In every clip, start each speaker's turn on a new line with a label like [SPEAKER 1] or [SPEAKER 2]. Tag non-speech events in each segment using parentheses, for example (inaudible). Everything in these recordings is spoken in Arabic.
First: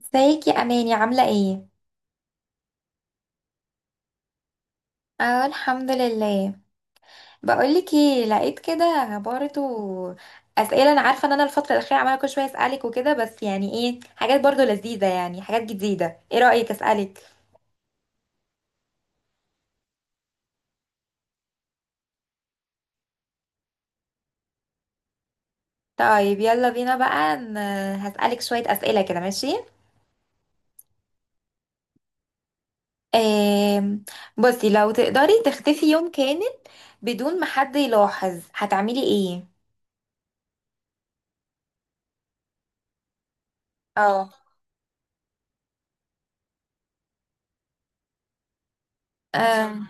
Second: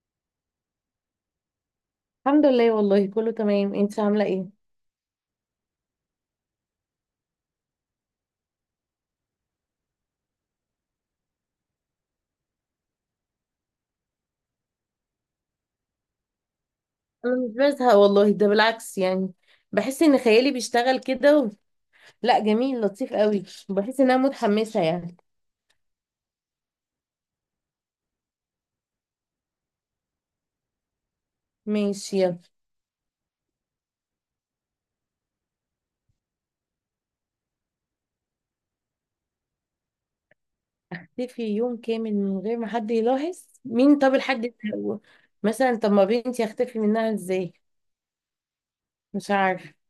[SPEAKER 1] ازيك يا اماني، عامله ايه؟
[SPEAKER 2] الحمد لله، والله كله تمام. انت عامله ايه؟
[SPEAKER 1] اه، الحمد لله. بقولك ايه، لقيت كده برضو اسئله. انا عارفه ان انا الفتره الاخيره عماله كل شويه اسالك وكده، بس يعني ايه، حاجات برضو لذيذه، يعني حاجات جديده، ايه رايك اسالك؟
[SPEAKER 2] انا مش بزهق والله، ده بالعكس يعني. بحس ان خيالي بيشتغل كده لا، جميل، لطيف قوي. بحس ان انا متحمسه يعني.
[SPEAKER 1] طيب يلا بينا بقى، هسالك شويه اسئله كده، ماشي؟
[SPEAKER 2] ماشي يلا.
[SPEAKER 1] آم، بصي، لو تقدري تختفي يوم كامل بدون ما حد يلاحظ، هتعملي ايه؟
[SPEAKER 2] اختفي يوم كامل من غير ما حد يلاحظ؟ مين؟ طب
[SPEAKER 1] اه.
[SPEAKER 2] الحد ده هو؟ مثلا طب ما بنتي اختفي منها ازاي؟ مش عارفه.
[SPEAKER 1] آم،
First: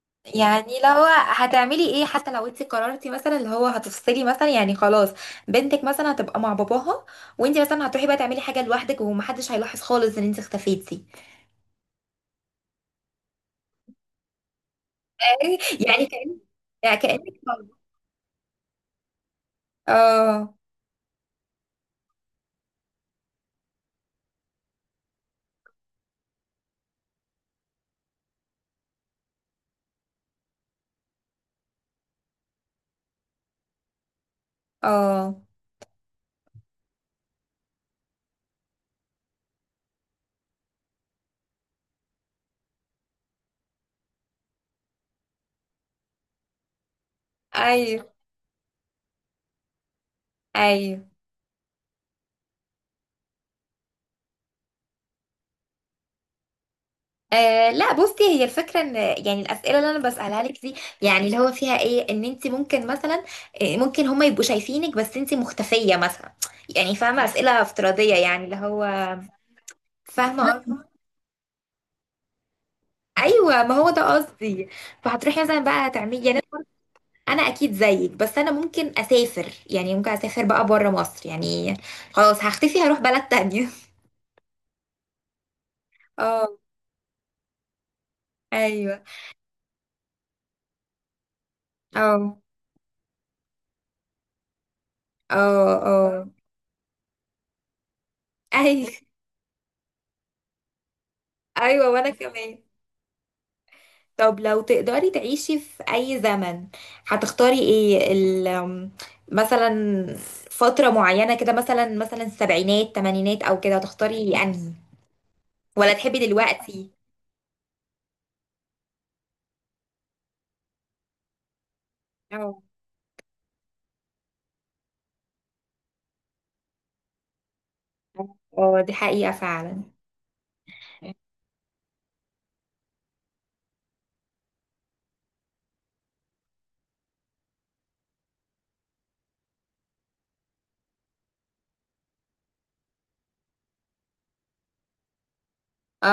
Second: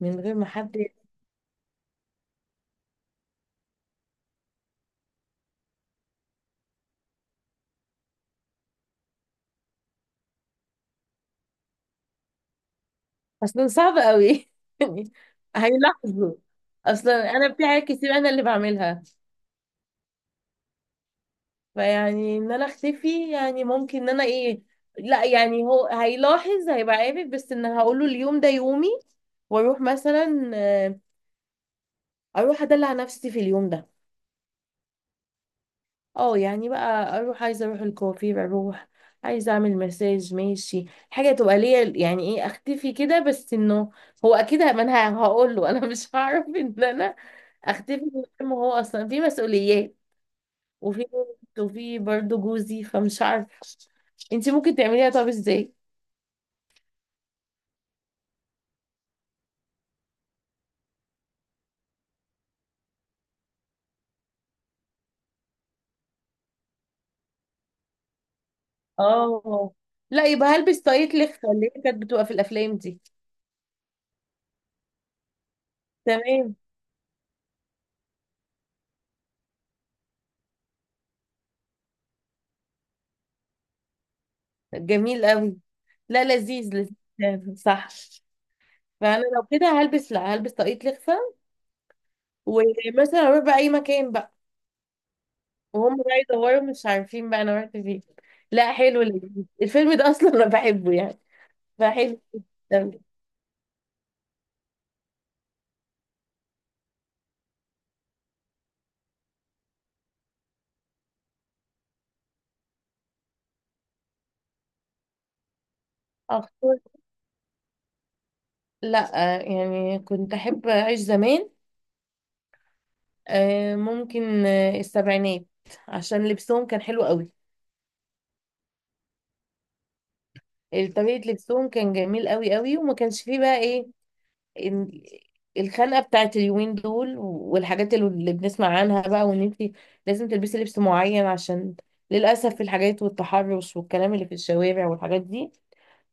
[SPEAKER 2] من غير ما حد،
[SPEAKER 1] يعني لو هتعملي ايه، حتى لو انت قررتي مثلا اللي هو هتفصلي مثلا، يعني خلاص، بنتك مثلا هتبقى مع باباها، وانت مثلا هتروحي بقى تعملي حاجه لوحدك ومحدش هيلاحظ خالص ان انت اختفيتي.
[SPEAKER 2] اصلا صعب قوي (laughs) يعني.
[SPEAKER 1] (laughs) يعني
[SPEAKER 2] هيلاحظوا.
[SPEAKER 1] كأن، يعني كأنك،
[SPEAKER 2] اصلا انا في حاجات كتير انا اللي بعملها،
[SPEAKER 1] اه
[SPEAKER 2] فيعني ان انا اختفي يعني ممكن ان انا ايه. لا يعني هو هيلاحظ، هيبقى عارف، بس ان هقول له اليوم ده يومي، واروح مثلا. اروح ادلع نفسي في اليوم ده.
[SPEAKER 1] اه.
[SPEAKER 2] اه يعني بقى اروح، عايزه اروح الكوافير، اروح عايزه اعمل مساج، ماشي. حاجه تبقى ليا يعني، ايه اختفي كده، بس انه هو اكيد ما انا هقول له (laughs) انا مش هعرف ان انا اختفي
[SPEAKER 1] ايوه
[SPEAKER 2] من غير ما هو، اصلا في مسؤوليات وفي
[SPEAKER 1] ايوه.
[SPEAKER 2] وفي برضه جوزي، فمش عارفه. انتي ممكن تعمليها؟ طب ازاي؟
[SPEAKER 1] لا، بصي، هي الفكره ان يعني الاسئله اللي انا بسالها لك دي، يعني اللي هو فيها ايه، ان انت ممكن مثلا، ممكن هم يبقوا شايفينك بس انت مختفيه مثلا، يعني فاهمه؟ اسئله افتراضيه يعني اللي هو،
[SPEAKER 2] اه، لا يبقى هلبس
[SPEAKER 1] فاهمه.
[SPEAKER 2] طاقية لخفة اللي هي كانت بتبقى في الافلام دي.
[SPEAKER 1] ايوه، ما هو ده قصدي. فهتروحي مثلا بقى تعملي، يعني
[SPEAKER 2] تمام.
[SPEAKER 1] انا اكيد زيك، بس انا ممكن اسافر، يعني ممكن اسافر بقى بره مصر يعني. خلاص هختفي، هروح بلد تانية.
[SPEAKER 2] جميل قوي.
[SPEAKER 1] (laughs)
[SPEAKER 2] لا
[SPEAKER 1] اه.
[SPEAKER 2] لذيذ، لذيذ، صح.
[SPEAKER 1] ايوه.
[SPEAKER 2] فانا لو كده هلبس، لا هلبس طاقية لخفة.
[SPEAKER 1] اه
[SPEAKER 2] ومثلا اروح بقى اي مكان بقى،
[SPEAKER 1] اه
[SPEAKER 2] وهم بقى
[SPEAKER 1] اه.
[SPEAKER 2] يدوروا مش عارفين بقى انا رحت فين. لا
[SPEAKER 1] ايوه
[SPEAKER 2] حلو، لذيذ، الفيلم ده اصلا انا بحبه يعني.
[SPEAKER 1] ايوه، وانا
[SPEAKER 2] فحلو
[SPEAKER 1] كمان.
[SPEAKER 2] أوي.
[SPEAKER 1] طب لو تقدري تعيشي في اي زمن، هتختاري ايه؟ ال أم، مثلا فترة معينة كده، مثلا السبعينات، تمانينات، او كده، هتختاري انهي، ولا تحبي
[SPEAKER 2] اختار.
[SPEAKER 1] دلوقتي؟
[SPEAKER 2] لا يعني كنت احب اعيش زمان.
[SPEAKER 1] آه.
[SPEAKER 2] ممكن، السبعينات. عشان لبسهم كان حلو قوي.
[SPEAKER 1] اه، دي حقيقة فعلا.
[SPEAKER 2] طريقة لبسهم كان جميل قوي قوي، وما كانش فيه بقى ايه. إن- الخنقة بتاعت اليومين دول والحاجات اللي بنسمع عنها بقى، وان انت لازم تلبسي لبس معين عشان للأسف الحاجات والتحرش والكلام اللي في الشوارع والحاجات دي.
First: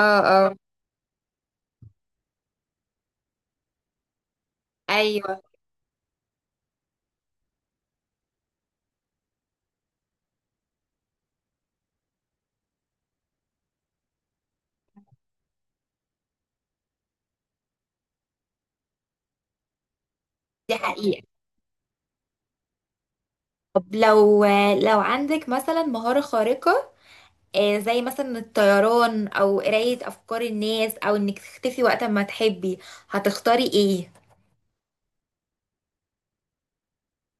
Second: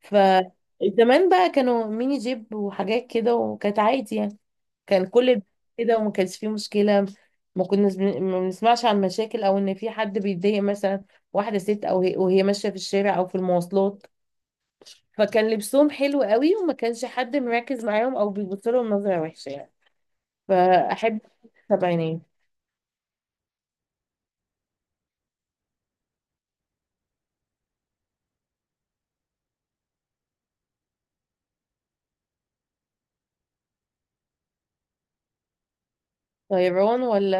[SPEAKER 2] ف
[SPEAKER 1] اه.
[SPEAKER 2] زمان بقى كانوا ميني جيب وحاجات كده، وكانت عادي يعني. كان
[SPEAKER 1] ايوه،
[SPEAKER 2] كل كده، وما كانش فيه مشكلة. ما كناش ما بنسمعش عن مشاكل، او ان في حد بيتضايق مثلا. واحدة ست او وهي ماشية في الشارع او في المواصلات. فكان لبسهم حلو قوي، وما كانش حد مركز معاهم او بيبص لهم نظره وحشه يعني.
[SPEAKER 1] دي
[SPEAKER 2] فاحب
[SPEAKER 1] حقيقة.
[SPEAKER 2] السبعينات.
[SPEAKER 1] طب لو عندك مثلا مهارة خارقة، زي مثلا الطيران، او قراية افكار الناس، او انك تختفي وقت ما تحبي، هتختاري ايه؟
[SPEAKER 2] طيران ولا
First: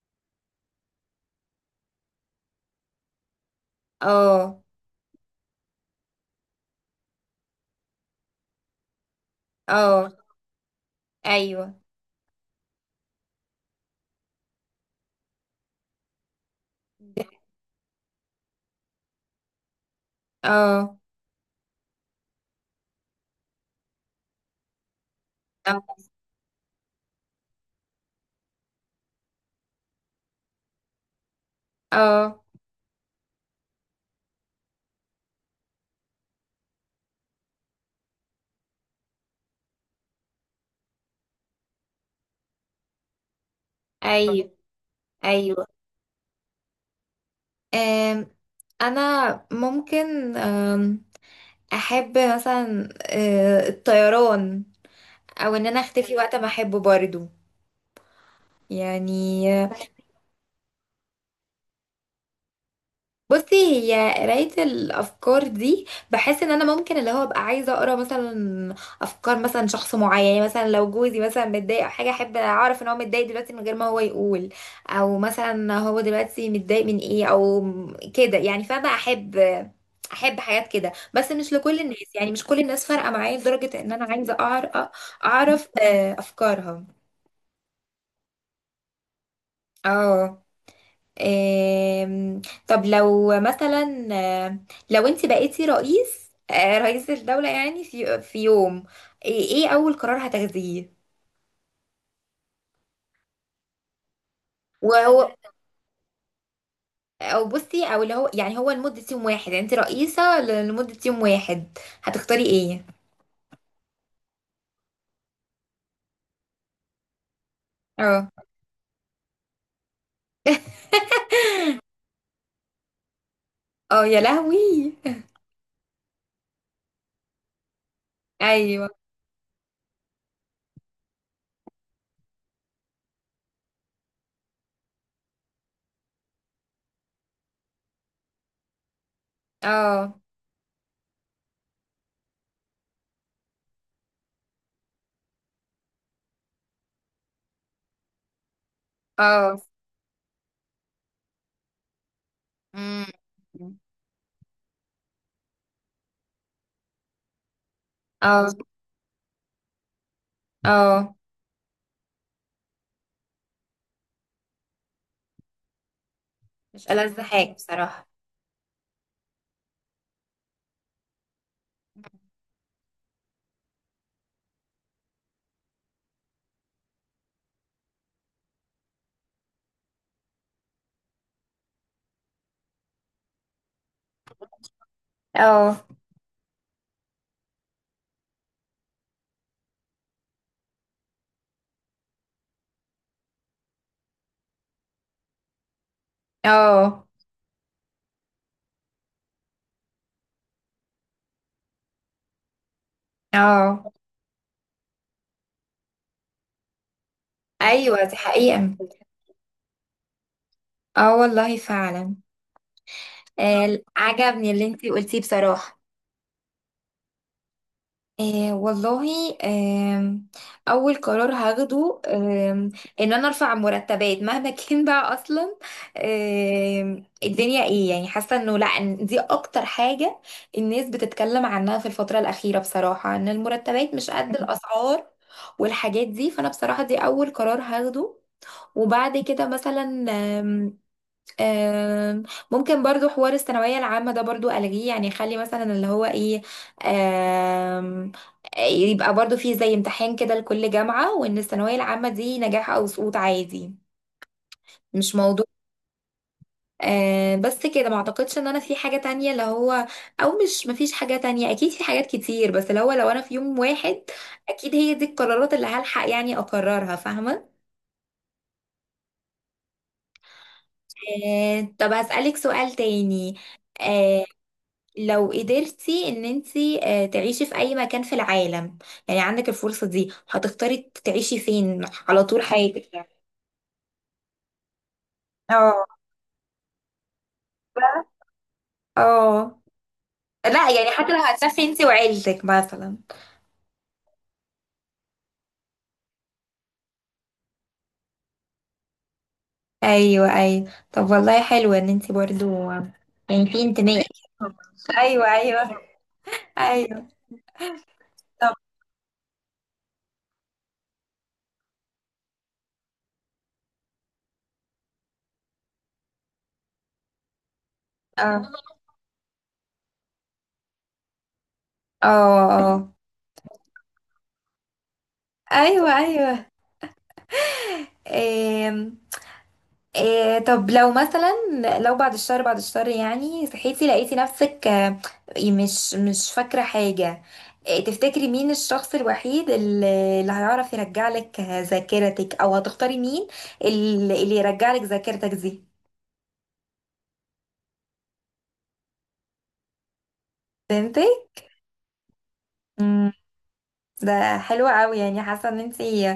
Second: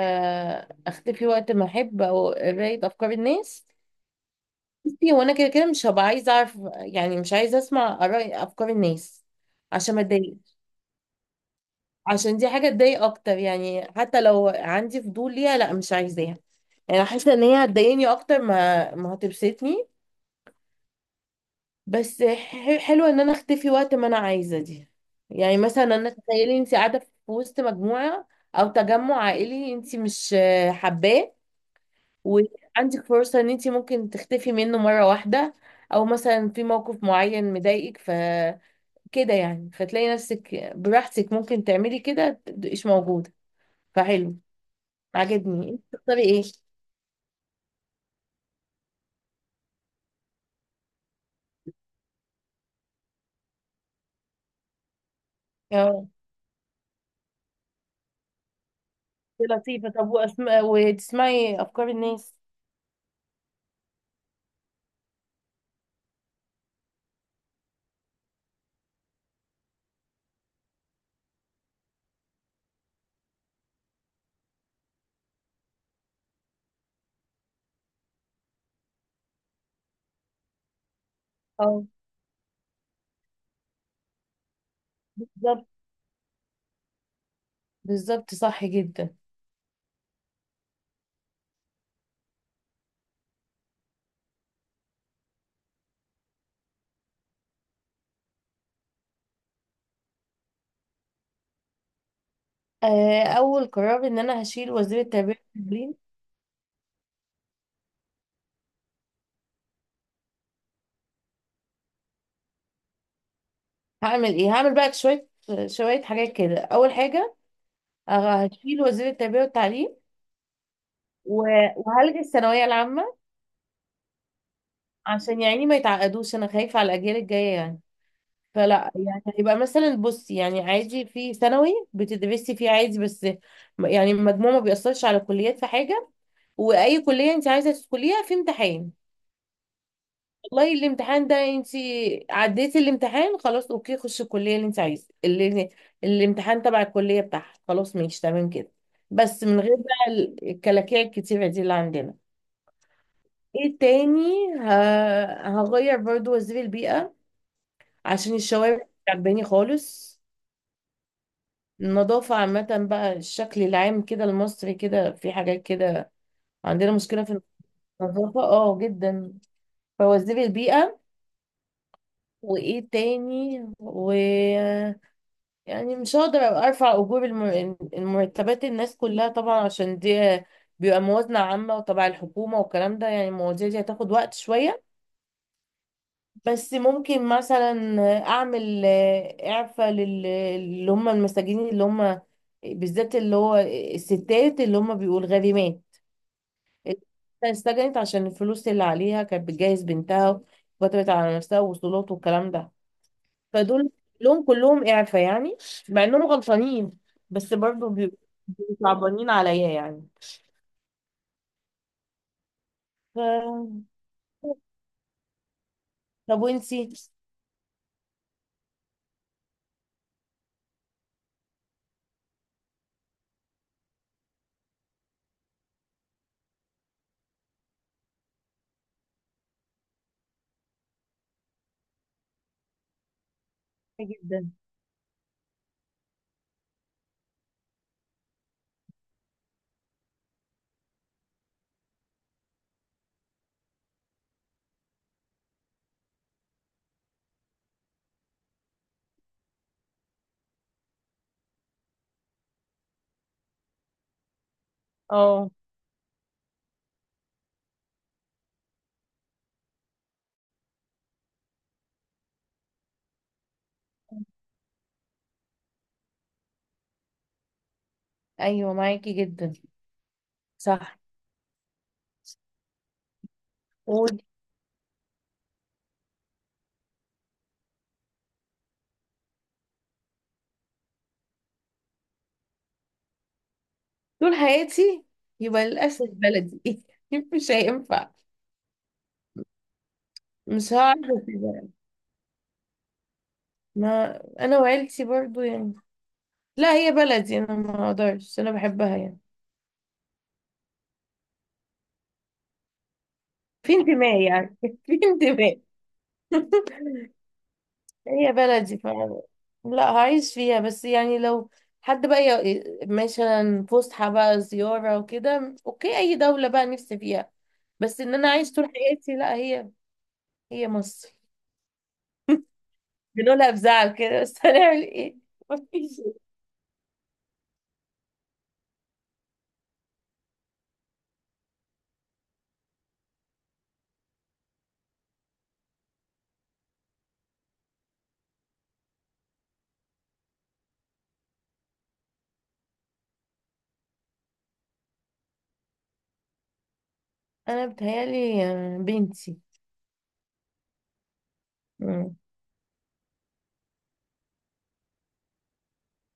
[SPEAKER 2] اختفي وقت ما احب، او قرايه افكار الناس.
[SPEAKER 1] اه
[SPEAKER 2] بصي هو انا كده كده مش هبقى عايزه اعرف يعني، مش عايزه اسمع اراء افكار الناس، عشان ما
[SPEAKER 1] اه.
[SPEAKER 2] اتضايق.
[SPEAKER 1] ايوه.
[SPEAKER 2] عشان دي حاجه تضايق اكتر يعني. حتى لو عندي فضول ليها، لا مش عايزاها. يعني حاسه ان هي هتضايقني اكتر ما هتبسطني.
[SPEAKER 1] اه
[SPEAKER 2] بس حلوة ان انا اختفي وقت ما انا عايزة دي. يعني مثلا
[SPEAKER 1] اه.
[SPEAKER 2] انا، تخيلي انت قاعدة في وسط مجموعة او تجمع عائلي، انت مش حباه،
[SPEAKER 1] آه،
[SPEAKER 2] وعندك فرصة ان انت ممكن تختفي منه مرة واحدة. او مثلا في موقف معين مضايقك فكده، يعني فتلاقي نفسك براحتك ممكن تعملي كده تبقيش موجودة. فحلو.
[SPEAKER 1] ايوه ايوه.
[SPEAKER 2] عجبني. انت تختاري ايه؟
[SPEAKER 1] آم، انا ممكن، احب مثلا الطيران، او ان انا
[SPEAKER 2] اه،
[SPEAKER 1] اختفي وقت ما احبه برضو
[SPEAKER 2] دي
[SPEAKER 1] يعني.
[SPEAKER 2] لطيفة. طب وأسماء وتسمعي افكار الناس؟
[SPEAKER 1] بصي، هي قراية الأفكار دي، بحس إن أنا ممكن اللي هو أبقى عايزة أقرأ مثلا أفكار مثلا شخص معين، يعني مثلا لو جوزي مثلا متضايق أو حاجة، أحب أعرف إن هو متضايق دلوقتي من غير ما هو يقول، أو مثلا هو دلوقتي متضايق من إيه، أو كده يعني. فأنا أحب حاجات كده، بس مش لكل
[SPEAKER 2] اه.
[SPEAKER 1] الناس، يعني مش كل الناس فارقة معايا لدرجة إن أنا عايزة،
[SPEAKER 2] بالظبط،
[SPEAKER 1] أعرف أفكارها.
[SPEAKER 2] بالظبط، صح جدا.
[SPEAKER 1] اه. آم، طب لو مثلا، لو انت بقيتي رئيس، رئيس الدولة يعني، في يوم، إيه اول قرار هتاخديه؟
[SPEAKER 2] اول قرار ان انا هشيل وزير التربيه
[SPEAKER 1] وهو،
[SPEAKER 2] والتعليم.
[SPEAKER 1] او بصي، او اللي هو يعني هو لمدة يوم واحد، يعني انت رئيسة لمدة يوم واحد، هتختاري ايه؟
[SPEAKER 2] هعمل ايه؟ هعمل بقى شويه حاجات كده. اول حاجه،
[SPEAKER 1] اه.
[SPEAKER 2] هشيل وزير التربيه والتعليم
[SPEAKER 1] (laughs)
[SPEAKER 2] و- وهلغي الثانويه العامه،
[SPEAKER 1] اه يا لهوي.
[SPEAKER 2] عشان يعني ما يتعقدوش. انا خايفه على الاجيال الجايه يعني.
[SPEAKER 1] ايوه.
[SPEAKER 2] فلا يعني، هيبقى مثلا، بصي يعني، عادي، في ثانوي بتدرسي فيه عادي، بس يعني المجموع ما بيأثرش على كليات في حاجه. واي كليه انت عايزه تدخليها في امتحان،
[SPEAKER 1] اه
[SPEAKER 2] والله الامتحان ده انت عديتي الامتحان، خلاص اوكي، خشي الكليه اللي انت عايزه، اللي الامتحان تبع الكليه بتاعها. خلاص، ماشي، تمام كده، بس
[SPEAKER 1] اه.
[SPEAKER 2] من غير بقى الكلاكيع الكتيره دي اللي عندنا.
[SPEAKER 1] أمم.
[SPEAKER 2] ايه تاني؟ ه... هغير برضو وزير البيئه، عشان
[SPEAKER 1] اه
[SPEAKER 2] الشوارع مش عجباني خالص.
[SPEAKER 1] اه،
[SPEAKER 2] النظافه عامه بقى، الشكل العام كده المصري، كده في حاجات كده،
[SPEAKER 1] مش
[SPEAKER 2] عندنا
[SPEAKER 1] ألذ
[SPEAKER 2] مشكله في
[SPEAKER 1] حاجة بصراحة.
[SPEAKER 2] النظافه، اه جدا. فوزير البيئه. وايه تاني، و يعني مش هقدر ابقى ارفع اجور المرتبات الناس كلها طبعا، عشان دي بيبقى موازنة عامة وتبع الحكومة والكلام ده يعني، المواضيع دي هتاخد وقت شوية.
[SPEAKER 1] اه
[SPEAKER 2] بس ممكن مثلا اعمل اعفاء اللي هم المساجين، اللي هم بالذات اللي هو الستات اللي هم بيقول غريمات، اللي
[SPEAKER 1] اه
[SPEAKER 2] اتسجنت عشان الفلوس اللي عليها كانت بتجهز بنتها وكتبت على نفسها وصولات والكلام ده.
[SPEAKER 1] اه.
[SPEAKER 2] فدول لهم كلهم إعفاء يعني، مع إنهم غلطانين، بس برضو
[SPEAKER 1] ايوه، دي
[SPEAKER 2] بيبقوا
[SPEAKER 1] حقيقة.
[SPEAKER 2] صعبانين عليا يعني.
[SPEAKER 1] اه والله فعلا. آه،
[SPEAKER 2] ف...
[SPEAKER 1] عجبني اللي انتي قلتيه بصراحة.
[SPEAKER 2] طب وانتي؟
[SPEAKER 1] آه والله، اول قرار هاخده، ان انا ارفع مرتبات مهما (laughs) كان بقى اصلا. الدنيا ايه يعني، حاسة انه لا، إن دي اكتر حاجة الناس بتتكلم عنها في الفترة الاخيرة بصراحة، ان المرتبات مش قد
[SPEAKER 2] جدا،
[SPEAKER 1] الاسعار والحاجات دي. فانا بصراحة دي اول قرار هاخده. وبعد كده مثلا، آم، ممكن برضو حوار الثانوية العامة ده برضو ألغيه، يعني خلي مثلا اللي هو ايه، آم، يبقى برضو فيه زي امتحان كده لكل جامعة، وإن الثانوية العامة دي نجاح أو سقوط عادي، مش موضوع.
[SPEAKER 2] اه،
[SPEAKER 1] آه بس كده، ما اعتقدش ان انا في حاجة تانية اللي هو، او مش، مفيش حاجة تانية اكيد، في حاجات كتير، بس اللي هو لو انا في يوم واحد اكيد هي دي القرارات اللي هلحق يعني اقررها، فاهمة.
[SPEAKER 2] ايوه معاكي جدا، صح.
[SPEAKER 1] آه، طب هسألك سؤال تاني،
[SPEAKER 2] وطول
[SPEAKER 1] آه، لو قدرتي ان انتي تعيشي في اي مكان في العالم، يعني عندك الفرصة دي، هتختاري تعيشي فين على طول حياتك يعني؟
[SPEAKER 2] حياتي يبقى
[SPEAKER 1] اه
[SPEAKER 2] للأسف بلدي (laughs) مش هينفع.
[SPEAKER 1] اه. لا
[SPEAKER 2] مش
[SPEAKER 1] يعني
[SPEAKER 2] هعرف
[SPEAKER 1] حتى لو
[SPEAKER 2] أسيبها.
[SPEAKER 1] هتسافري انتي وعيلتك مثلا.
[SPEAKER 2] ما انا وعيلتي برضو يعني، لا هي بلدي انا، ما اقدرش، انا بحبها يعني.
[SPEAKER 1] ايوه ايوه، طب والله حلو ان انتي برضو يعني، في
[SPEAKER 2] في
[SPEAKER 1] انتماء.
[SPEAKER 2] انتماء يعني (laughs) في
[SPEAKER 1] ايوه
[SPEAKER 2] انتماء.
[SPEAKER 1] ايوه
[SPEAKER 2] (laughs)
[SPEAKER 1] ايوه.
[SPEAKER 2] هي
[SPEAKER 1] طب.
[SPEAKER 2] بلدي، ف لا هعيش فيها. بس يعني لو حد بقى مثلا فسحة بقى، زيارة وكده، اوكي اي دولة بقى نفسي فيها، بس ان انا
[SPEAKER 1] اه
[SPEAKER 2] اعيش طول حياتي لا، هي هي مصر.
[SPEAKER 1] اه اه.
[SPEAKER 2] بنقولها بزعل كده، بس (laughs) هنعمل ايه؟
[SPEAKER 1] ايوه
[SPEAKER 2] مفيش.
[SPEAKER 1] ايوه. إيه طب لو مثلا، بعد الشهر، يعني صحيتي لقيتي نفسك، مش فاكرة حاجة، إيه تفتكري مين الشخص الوحيد اللي، اللي هيعرف يرجع لك ذاكرتك، او هتختاري مين اللي، اللي يرجع لك ذاكرتك دي؟
[SPEAKER 2] انا بتهيالي بنتي.
[SPEAKER 1] فهمتي؟
[SPEAKER 2] مم.
[SPEAKER 1] مم، ده حلو قوي يعني. حاسة ان انتي،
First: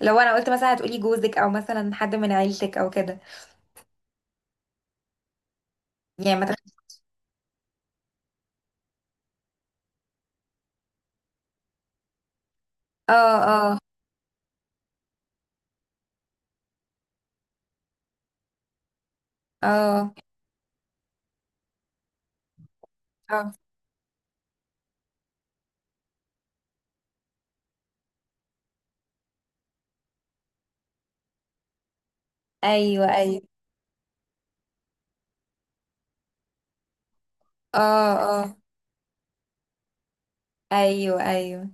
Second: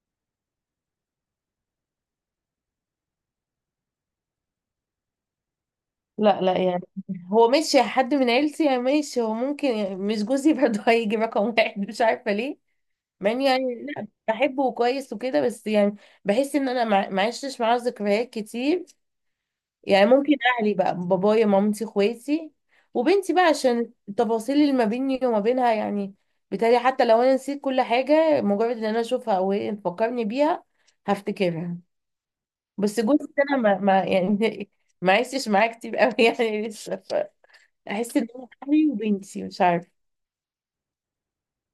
[SPEAKER 1] لو انا قلت مثلا هتقولي جوزك، او مثلا حد من عيلتك او كده، يعني
[SPEAKER 2] لا
[SPEAKER 1] ما
[SPEAKER 2] لا
[SPEAKER 1] تخ-
[SPEAKER 2] يعني، هو ماشي حد من عيلتي يعني، ماشي، هو ممكن يعني، مش جوزي برضه (laughs) هيجي رقم واحد، مش عارفة ليه. مع
[SPEAKER 1] اه
[SPEAKER 2] اني
[SPEAKER 1] اه
[SPEAKER 2] يعني لا بحبه وكويس وكده، بس يعني بحس ان انا ما عشتش معاه ذكريات كتير يعني.
[SPEAKER 1] اه
[SPEAKER 2] ممكن اهلي بقى، بابايا، مامتي، اخواتي، وبنتي بقى،
[SPEAKER 1] اه.
[SPEAKER 2] عشان التفاصيل اللي ما بيني وما بينها يعني. بالتالي حتى لو انا نسيت كل حاجة، مجرد ان انا اشوفها او هي تفكرني بيها هفتكرها. بس
[SPEAKER 1] ايوه
[SPEAKER 2] جوزي
[SPEAKER 1] ايوه.
[SPEAKER 2] ده انا ما يعني (laughs) ما عشتش معاه كتير قوي (laughs) يعني لسه.
[SPEAKER 1] اه
[SPEAKER 2] احس ان هو،
[SPEAKER 1] اه.
[SPEAKER 2] اهلي وبنتي، مش عارفه.
[SPEAKER 1] ايوه ايوه.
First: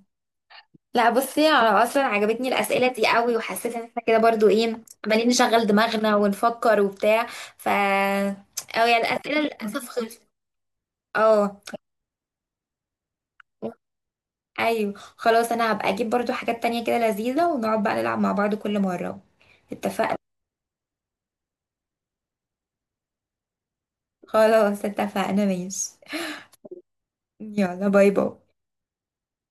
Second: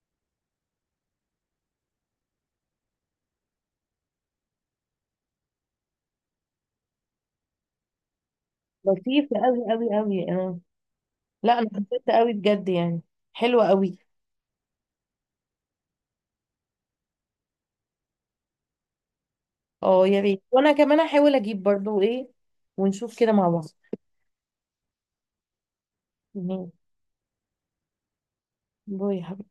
[SPEAKER 1] لا بصي، انا اصلا عجبتني الاسئله دي قوي، وحسيت ان احنا كده برضو ايه، عمالين نشغل دماغنا ونفكر وبتاع. ف، او يعني
[SPEAKER 2] لطيفة
[SPEAKER 1] الاسئله
[SPEAKER 2] قوي
[SPEAKER 1] للاسف
[SPEAKER 2] قوي
[SPEAKER 1] خلصت.
[SPEAKER 2] قوي، اه. لا
[SPEAKER 1] اه.
[SPEAKER 2] انا حبيتها قوي بجد يعني، حلوة قوي.
[SPEAKER 1] ايوه خلاص، انا هبقى اجيب برضو حاجات تانية كده لذيذه، ونقعد بقى نلعب مع بعض كل مره،
[SPEAKER 2] اه
[SPEAKER 1] اتفقنا؟
[SPEAKER 2] يا ريت، وانا كمان هحاول اجيب برضو ايه، ونشوف كده مع بعض.
[SPEAKER 1] خلاص اتفقنا، ماشي.
[SPEAKER 2] تمام.
[SPEAKER 1] يلا باي باي.
[SPEAKER 2] باي يا حبيبي.